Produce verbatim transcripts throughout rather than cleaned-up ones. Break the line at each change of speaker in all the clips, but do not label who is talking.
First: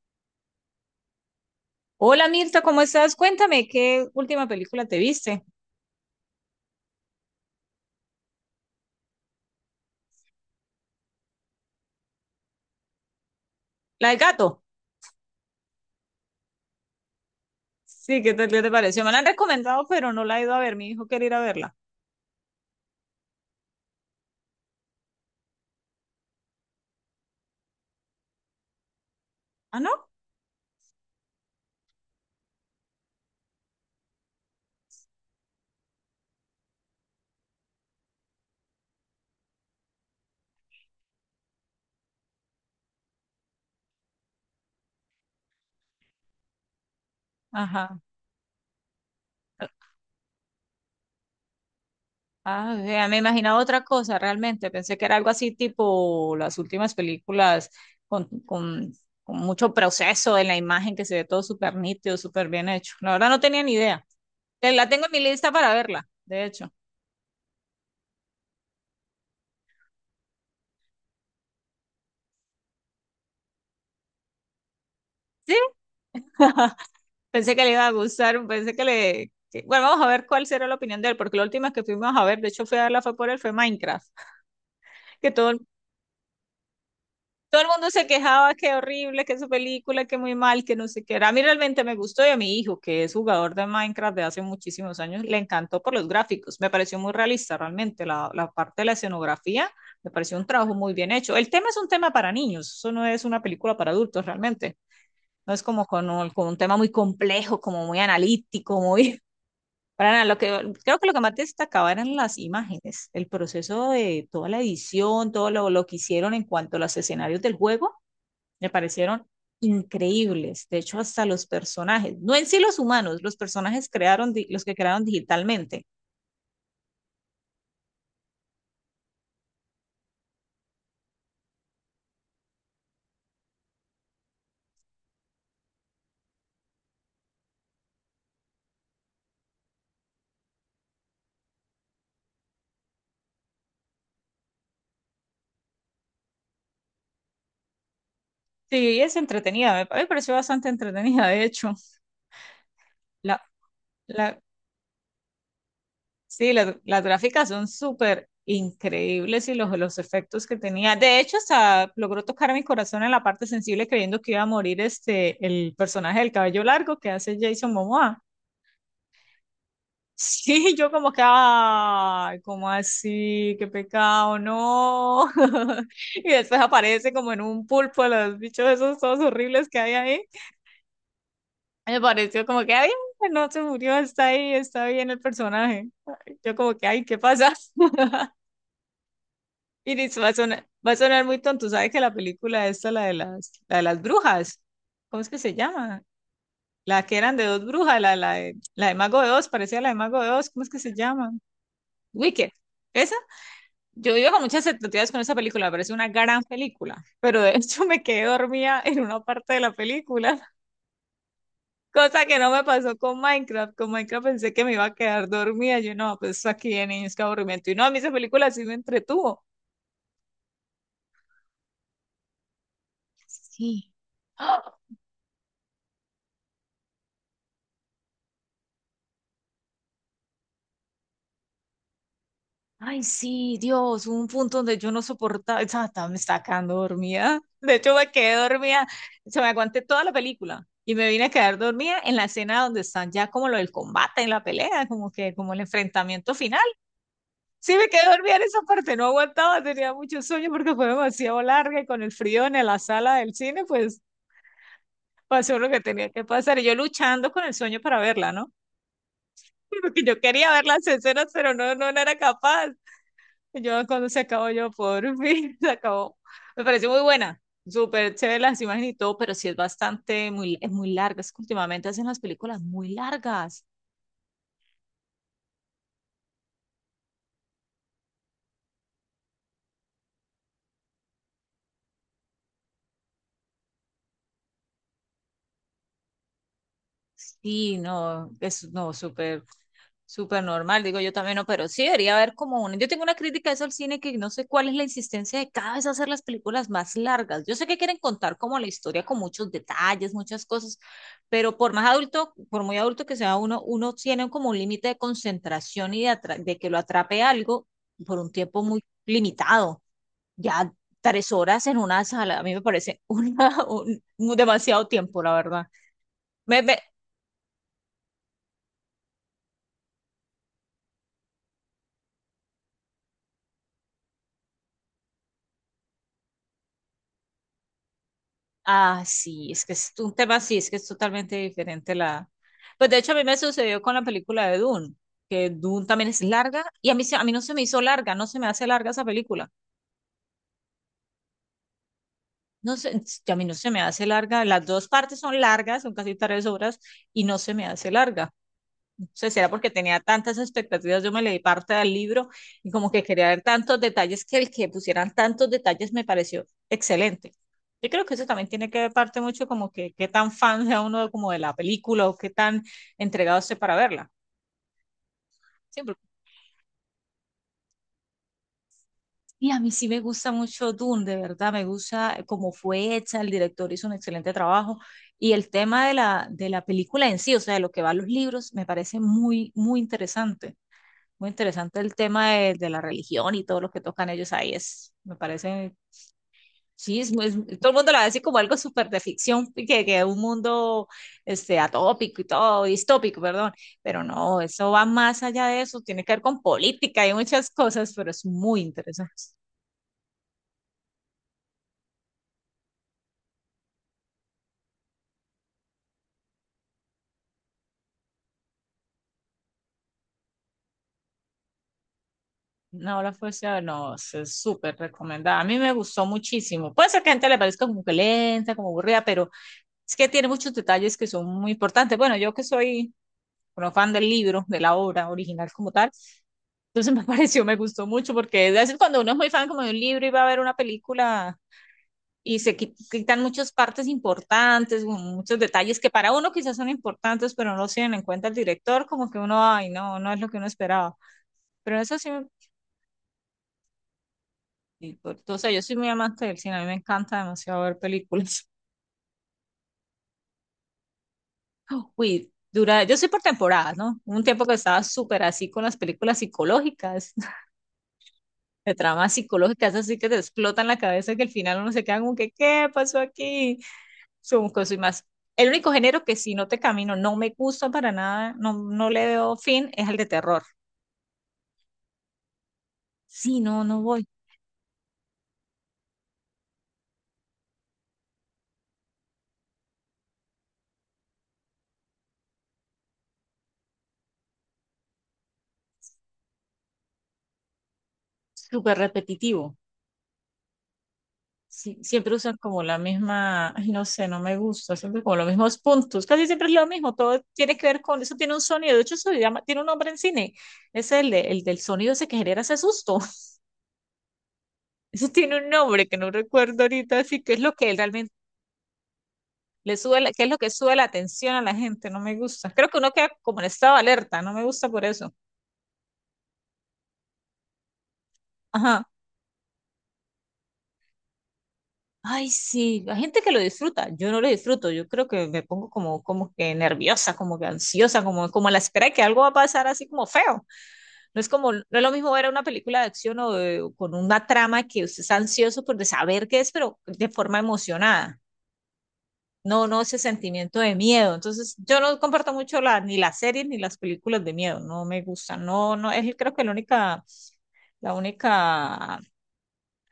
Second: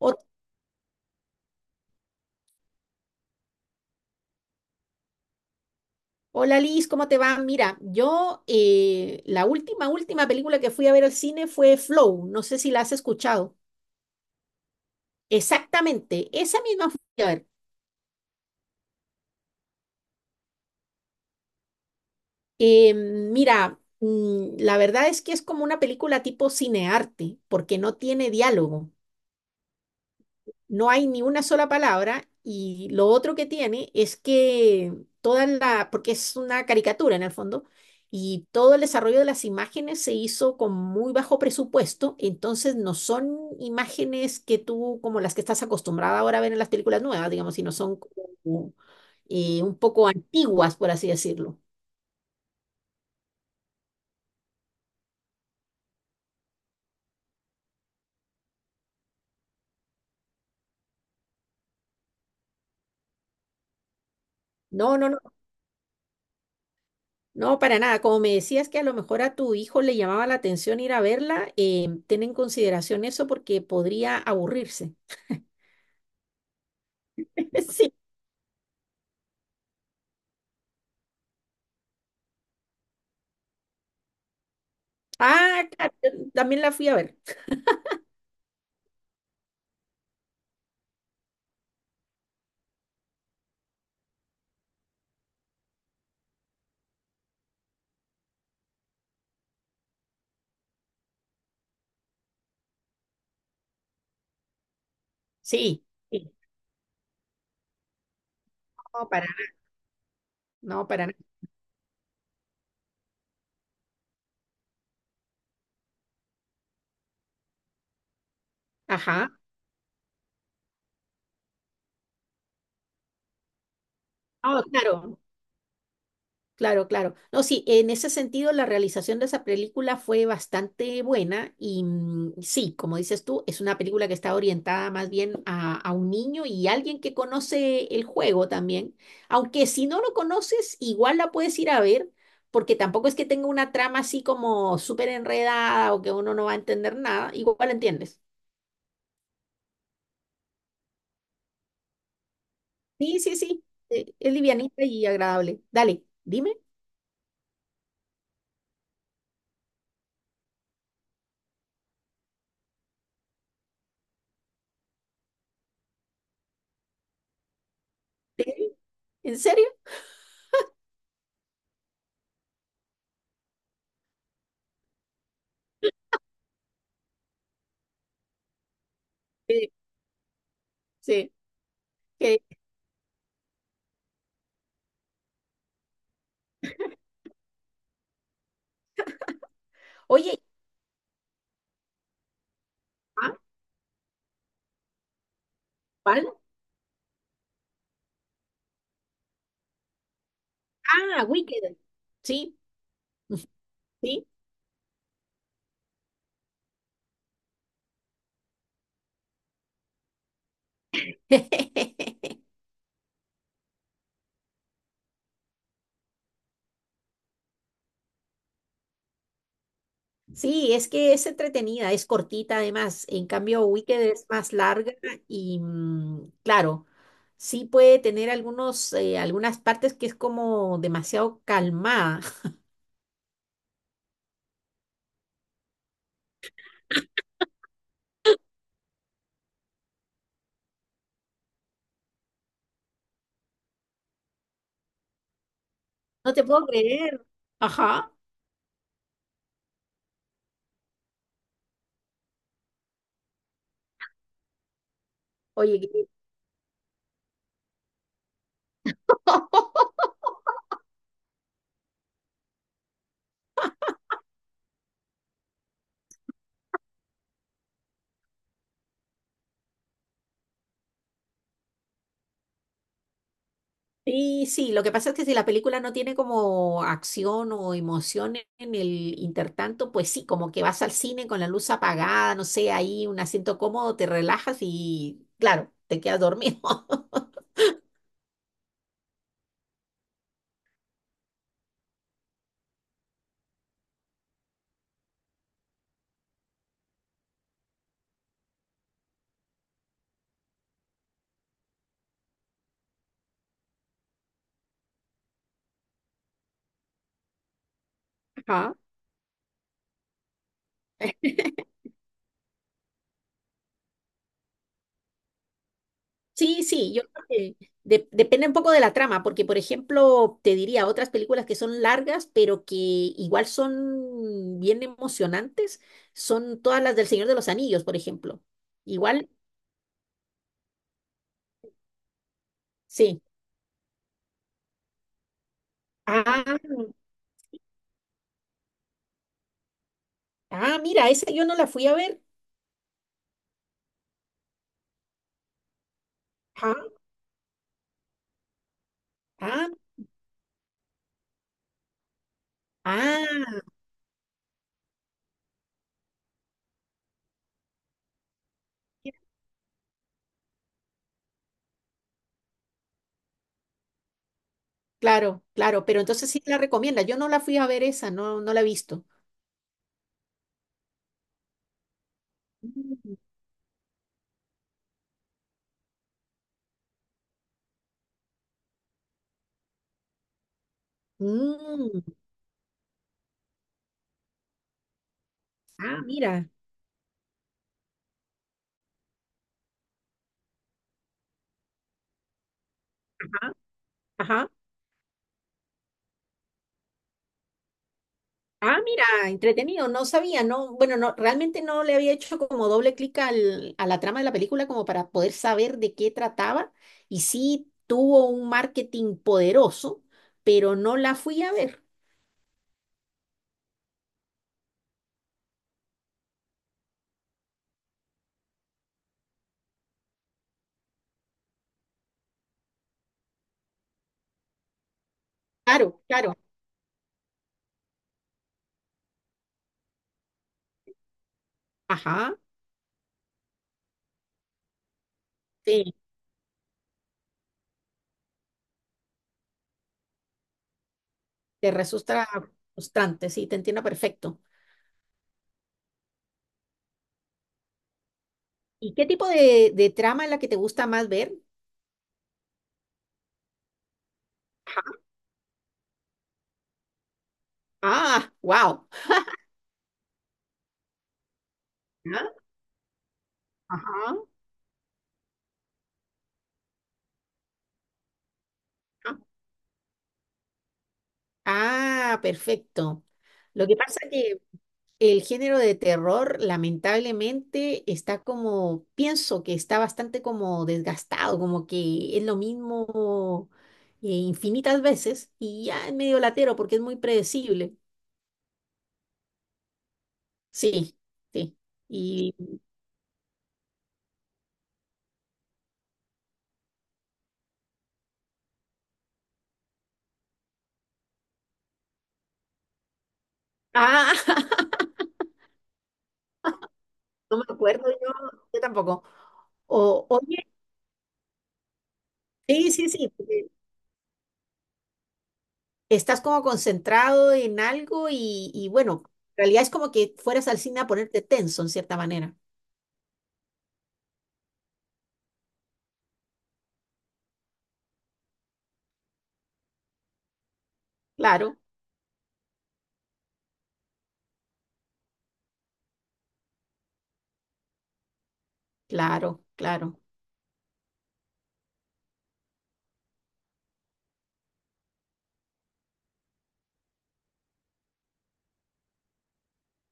Ho-
Hola Mirta, ¿cómo estás? Cuéntame, ¿qué última película te viste?
Hola Liz, ¿cómo te va? Mira, yo eh, la última, última película que fui a ver al cine fue Flow, no sé si la has escuchado.
La del gato.
Exactamente, esa misma fui a ver.
Sí, ¿qué tal qué te pareció? Me la han recomendado, pero no la he ido a ver. Mi hijo quiere ir a verla.
Eh, mira, mm, la verdad es que es como una película tipo cinearte, porque no tiene diálogo.
¿Ah, no?
No hay ni una sola palabra y lo otro que tiene es que toda la, porque es una caricatura en el fondo, y todo el desarrollo de las imágenes se hizo con muy bajo presupuesto, entonces no son imágenes que tú, como las que estás acostumbrada ahora a ver en las películas nuevas, digamos, sino son
Ajá.
como, eh, un poco antiguas, por así decirlo.
Ah, vea, me imaginaba otra cosa realmente. Pensé que era algo así tipo las últimas películas con, con, con mucho proceso en la imagen que se ve todo súper nítido, súper bien hecho. La verdad no tenía ni idea. Te- La
No,
tengo
no,
en
no,
mi lista para verla, de hecho.
no, para nada. Como me decías que a lo mejor a tu hijo le llamaba la atención ir a verla, eh, ten en consideración eso porque podría aburrirse.
¿Sí? Pensé
Eh,
que le iba a
Sí.
gustar, pensé que le... que- bueno, vamos a ver cuál será la opinión de él, porque la última que fuimos a ver, de hecho fui a verla fue por él, fue Minecraft, que todo,
Ah,
el-
claro, yo también la fui a ver.
todo el mundo se quejaba que horrible, que su película, que muy mal, que no sé qué era. A mí realmente me gustó y a mi hijo, que es jugador de Minecraft de hace muchísimos años, le encantó por los gráficos, me pareció muy realista realmente, la, la parte de la escenografía, me pareció un trabajo muy bien hecho. El tema es un tema para niños, eso no es una película para adultos realmente. No es
Sí,
como con un,
sí.
con un tema muy complejo, como muy analítico,
No,
muy...
para nada.
Para nada, lo que,
No,
creo que
para
lo que
nada.
más destacaba eran las imágenes, el proceso de toda la edición, todo lo, lo que hicieron en cuanto a los escenarios del juego, me parecieron
Ajá.
increíbles. De hecho, hasta los personajes, no en sí los humanos, los personajes crearon, di-
Ah,
los que crearon
claro,
digitalmente.
claro, claro. No, sí, en ese sentido la realización de esa película fue bastante buena y, mm, sí, como dices tú, es una película que está orientada más bien a, a un niño y alguien que conoce el juego también. Aunque si no lo conoces, igual la puedes ir a ver. Porque tampoco es que tenga una trama así como súper enredada o que uno no va a entender nada, igual entiendes.
Sí, es entretenida, me, me pareció bastante entretenida, de hecho.
Sí, sí,
La,
sí. eh, Es
la,
livianita y agradable. Dale,
Sí,
dime.
las, las gráficas son súper increíbles y los, los efectos que tenía. De hecho, hasta logró tocar mi corazón en la parte sensible creyendo que iba a morir este, el personaje del cabello largo que hace Jason Momoa.
¿Sí? ¿En serio?
Sí, yo como que, ay, ¿cómo así? Qué pecado, no. Y después aparece como en un pulpo los bichos esos todos horribles
Sí,
que hay ahí.
sí.
Me
que-
pareció como que, ay, no se murió, está ahí, está bien el personaje. Yo como que, ay, ¿qué pasa? Iris, va a
Oye,
sonar, va a sonar muy tonto. ¿Sabes que la película esta, la de
¿ah,
las, la de las brujas? ¿Cómo es que se llama?
cuál?
La que eran de dos brujas, la, la de, la de Mago de Oz, parecía la de Mago de Oz. ¿Cómo es que se
Ah,
llama?
Wicked.
Wicked.
Sí,
Esa, yo
sí.
iba con muchas expectativas con esa película, me parece una gran película, pero de hecho me quedé dormida en una parte de la película, cosa que no me pasó con Minecraft. Con Minecraft pensé que me iba a quedar dormida. Yo no, pues aquí de niños, qué aburrimiento. Y no, a mí esa película sí me entretuvo.
Sí, es que es entretenida, es cortita además. En cambio,
Sí.
Wicked es más larga y, mm, claro, sí puede tener algunos, eh, algunas partes que es como demasiado calmada.
Ay, sí, Dios, hubo un punto donde yo no soportaba, estaba, estaba- me estaba quedando dormida. De hecho, me quedé dormida, se me aguanté toda la película y me vine a quedar dormida en la escena donde están ya como lo del combate, en la pelea, como que como el
No
enfrentamiento
te
final.
puedo creer.
Sí, me quedé
Ajá.
dormida en esa parte, no aguantaba, tenía mucho sueño porque fue demasiado larga y con el frío en la sala del cine, pues pasó lo
Oye,
que
qué-
tenía que pasar y yo luchando con el sueño para verla, ¿no? Porque yo quería ver las escenas, pero no, no, no era capaz. Yo cuando se acabó, yo por fin se acabó. Me pareció muy buena, súper chévere las imágenes y todo, pero sí es bastante, muy, es muy larga. Es que últimamente hacen las películas muy largas.
Y sí, lo que pasa es que si la película no tiene como acción o emoción en el intertanto, pues sí, como que vas al cine con la luz apagada, no sé, ahí un asiento cómodo, te relajas y claro, te quedas dormido.
Sí, no, es no, súper. Súper normal, digo yo también, no, pero sí debería haber como una. Yo tengo una crítica a eso al cine que no sé cuál es la insistencia de cada vez hacer las películas más largas. Yo sé que quieren contar como la historia con muchos detalles, muchas cosas, pero por más adulto, por muy adulto que sea uno, uno tiene como un límite de concentración y de, atra- de que lo atrape algo por un tiempo
Ajá.
muy limitado. Ya tres horas en una sala, a mí me parece una, un- un demasiado tiempo, la verdad.
Sí,
Me, me-
sí, yo creo que de- depende un poco de la trama, porque por ejemplo, te diría otras películas que son largas, pero que igual son bien emocionantes, son todas las del Señor de los Anillos, por ejemplo.
Ah,
Igual,
sí, es que es un tema, sí, es que es totalmente diferente la... Pues de hecho a
sí.
mí me sucedió con la película de Dune, que Dune también es
Ah.
larga y a mí, se- a mí no se me hizo larga, no se me hace larga esa película.
Ah, mira, esa yo no la fui a ver.
No sé, a mí no se me hace larga, las dos partes son largas, son casi tres
Ah,
horas y no se me hace larga. Sea, será
ah,
porque tenía tantas expectativas, yo me leí parte del libro y como que quería ver
ah,
tantos detalles que el que pusieran tantos detalles me pareció excelente. Yo creo que eso también tiene que ver parte mucho como que qué tan fan sea uno como de la película o qué tan entregado esté para verla.
claro,
Sí,
claro, pero
porque-
entonces sí la recomienda. Yo no la fui a ver esa, no, no la he visto.
y a mí sí me gusta mucho Dune, de verdad, me gusta cómo fue
Mm,
hecha, el director hizo un excelente trabajo y el tema de la, de la película en sí, o sea, de lo que va a los libros, me parece muy, muy interesante. Muy interesante el
mm,
tema de, de la religión y todo lo que tocan ellos ahí. Es, me parece,
ah, mira.
sí, es, muy- es- todo el mundo lo dice como algo súper de ficción, y que, que un mundo este, atópico y todo, distópico, perdón.
Ajá,
Pero no,
ajá.
eso va más allá de eso, tiene que ver con política y muchas cosas, pero es muy
Ah, mira,
interesante.
entretenido, no sabía, no, bueno, no, realmente no le había hecho como doble clic al, a la trama de la película como para poder saber de qué trataba y sí tuvo un marketing poderoso, pero no la fui a ver.
No, la fuerza no, es es súper recomendada. A mí me gustó muchísimo. Puede ser que a gente le parezca como que lenta, como aburrida, pero es que tiene muchos detalles que son muy importantes. Bueno, yo que soy bueno, fan del libro, de la obra original como tal.
Claro, claro.
Entonces me pareció, me gustó mucho, porque a veces cuando uno es muy fan como de un libro y va a ver una película
Ajá.
y se qui- quitan muchas partes importantes, un- muchos detalles que
Sí.
para uno quizás son importantes, pero no los tienen en cuenta el director, como que uno, ay, no, no es lo que uno esperaba.
Te
Pero eso sí, me-
resulta frustrante, sí, te entiendo perfecto.
y por- o sea, yo soy muy amante del cine, a mí me encanta demasiado ver películas.
¿Y qué tipo de, de trama es la que te gusta más ver?
Uy, dura, yo soy por temporadas, ¿no? Hubo un tiempo que estaba
Ajá.
súper así con las películas psicológicas
Ah,
de
wow.
tramas psicológicas así que te explotan la cabeza que al final uno se queda como que,
Ajá,
¿qué pasó aquí?
ajá.
Son cosas y más. El único género que si no te camino, no me gusta para nada, no, no le veo fin, es el de terror.
Ah, perfecto.
Sí, no,
Lo que
no
pasa
voy.
que el género de terror, lamentablemente, está como, pienso que está bastante como desgastado, como que es lo mismo eh, infinitas veces y ya es medio latero porque es muy predecible.
Súper repetitivo.
Sí, sí.
Sí, siempre
Y,
usan como la misma, ay, no sé, no me gusta, siempre como los mismos puntos, casi siempre es lo mismo, todo tiene que ver con, eso tiene un sonido, de hecho eso se llama, tiene un nombre en cine, es el, de- el del sonido ese que genera ese susto,
ah,
eso tiene un nombre que no recuerdo ahorita, así que
no
es
me
lo que
acuerdo
realmente.
yo, yo tampoco.
Le sube
O,
la- ¿qué es lo
oye,
que sube la atención a la gente? No me gusta. Creo
sí,
que
sí,
uno
sí,
queda como en
porque
estado de alerta, no me gusta por eso.
estás como concentrado en algo y, y
Ajá.
bueno, en realidad es como que fueras al cine a ponerte tenso en cierta
Ay,
manera.
sí, hay gente que lo disfruta, yo no lo disfruto, yo creo que me pongo como, como que nerviosa, como que ansiosa, como, como a la espera de que algo va a pasar así como feo. No es como,
Claro,
no es lo mismo ver una película de acción o de- o con una trama que usted está ansioso por de saber qué es, pero de forma emocionada.
claro,
No, no ese
claro.
sentimiento de miedo. Entonces, yo no comparto mucho la, ni las series ni las películas de miedo. No me gustan. No, no, es creo que la única La única,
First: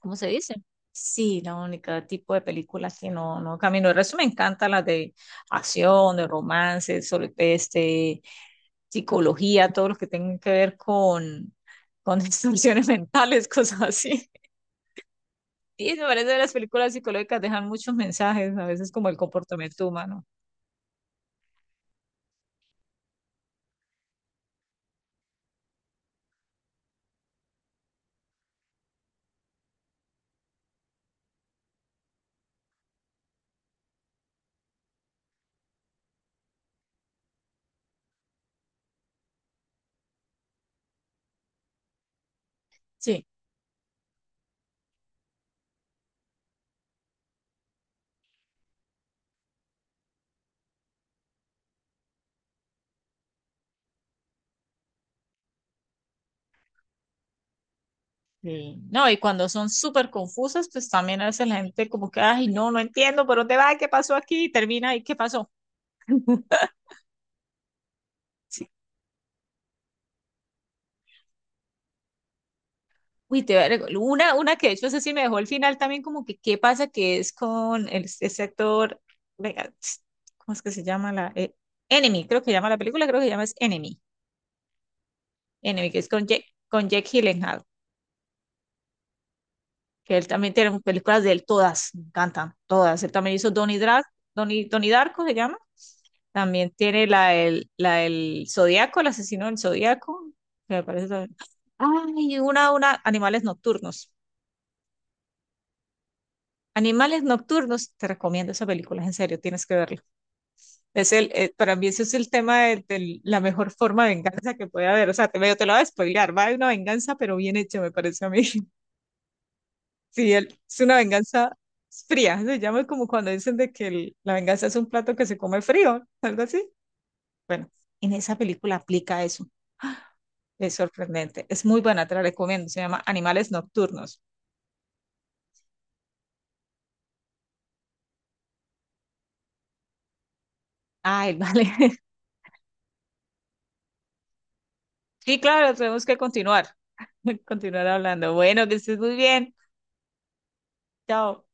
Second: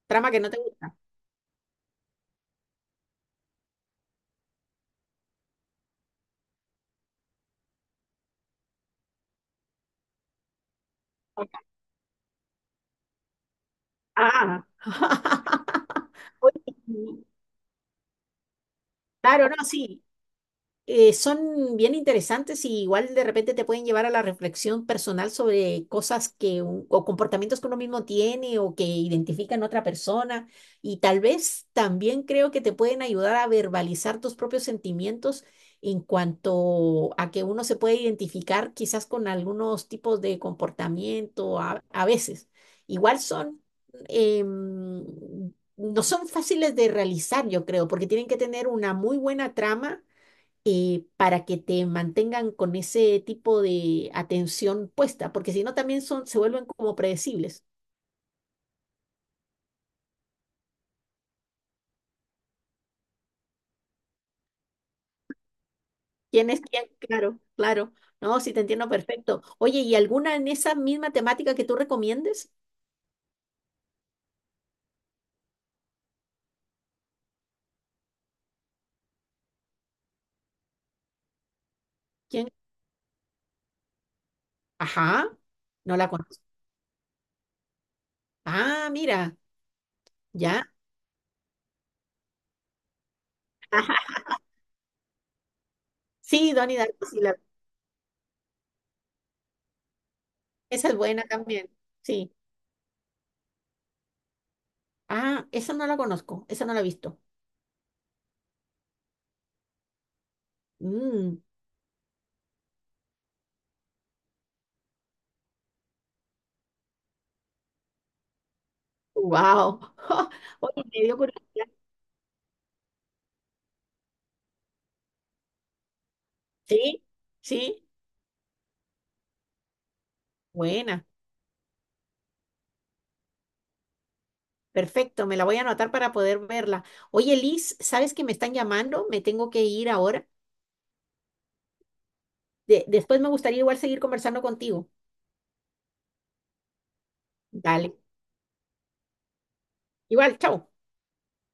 ¿cómo se
Trama que no
dice?
te gusta.
Sí, la única tipo de películas que no, no camino. El resto me encanta las de acción, de romance, sobre, este, psicología, todo lo que tenga que ver con, con distorsiones mentales, cosas así.
Ah.
Sí, me parece que las
Oye,
películas psicológicas dejan muchos mensajes, a veces como el
claro, no,
comportamiento
sí.
humano.
Eh, son bien interesantes y igual de repente te pueden llevar a la reflexión personal sobre cosas que un- o comportamientos que uno mismo tiene o que identifica en otra persona y tal vez también creo que te pueden ayudar a verbalizar tus propios sentimientos en cuanto a que uno se puede identificar quizás con algunos tipos de comportamiento a, a veces. Igual
Sí.
son em, no son fáciles de realizar, yo creo, porque tienen que tener una muy buena trama eh, para que te mantengan con ese tipo de atención puesta, porque si no también son, se vuelven como predecibles.
Sí. No, y cuando son súper confusas, pues también a veces la gente como que, ay, no, no entiendo por dónde va, qué pasó aquí, y termina y qué pasó.
¿Quién es quién? Claro, claro. No, sí te
Sí.
entiendo perfecto. Oye, ¿y alguna en esa misma temática que tú recomiendes?
Uy, te voy a rec- una, una que de hecho, eso sí me dejó el final también, como que qué pasa que es con el, ese actor, venga, ps, ¿cómo es que se llama la? eh, Enemy, creo
¿Quién?
que llama la película, creo que llama es Enemy,
Ajá,
Enemy, que
no
es
la
con Jack,
conozco.
con Jack Gyllenhaal,
Ah, mira,
que él también
ya.
tiene películas de él, todas, me encantan, todas. Él también hizo Donnie,
Ajá.
Dra Donnie, Donnie Darko, se llama.
Sí,
También
Donnie Darko,
tiene
sí,
la
la-
del, la del Zodíaco, el asesino del Zodíaco, que me
esa es
parece
buena
también.
también. Sí.
Ay, una, una, Animales Nocturnos.
Ah, esa no la conozco, esa no la he visto.
Animales Nocturnos, te recomiendo esa película, en serio, tienes que verla. Es el,
Mmm,
eh, para mí ese es el tema de, de la mejor forma de venganza que puede haber. O sea, te, medio te lo voy a spoilear, va de una venganza, pero bien hecha, me parece a mí.
wow.
Sí, el- es
Oye,
una
me dio
venganza
curiosidad.
fría, se llama como cuando dicen de que el- la venganza es un plato que se come frío, algo así.
Sí,
Bueno,
sí,
en esa película aplica eso. ¡Ah! Es
buena.
sorprendente, es muy buena, te la recomiendo. Se llama Animales Nocturnos.
Perfecto, me la voy a anotar para poder verla. Oye, Liz, ¿sabes que me están llamando? Me tengo que ir ahora.
Ay, vale.
De- después me gustaría igual seguir conversando contigo.
Sí, claro, tenemos que continuar, continuar
Dale.
hablando. Bueno, que estés muy bien.
Igual, chao.
Chao.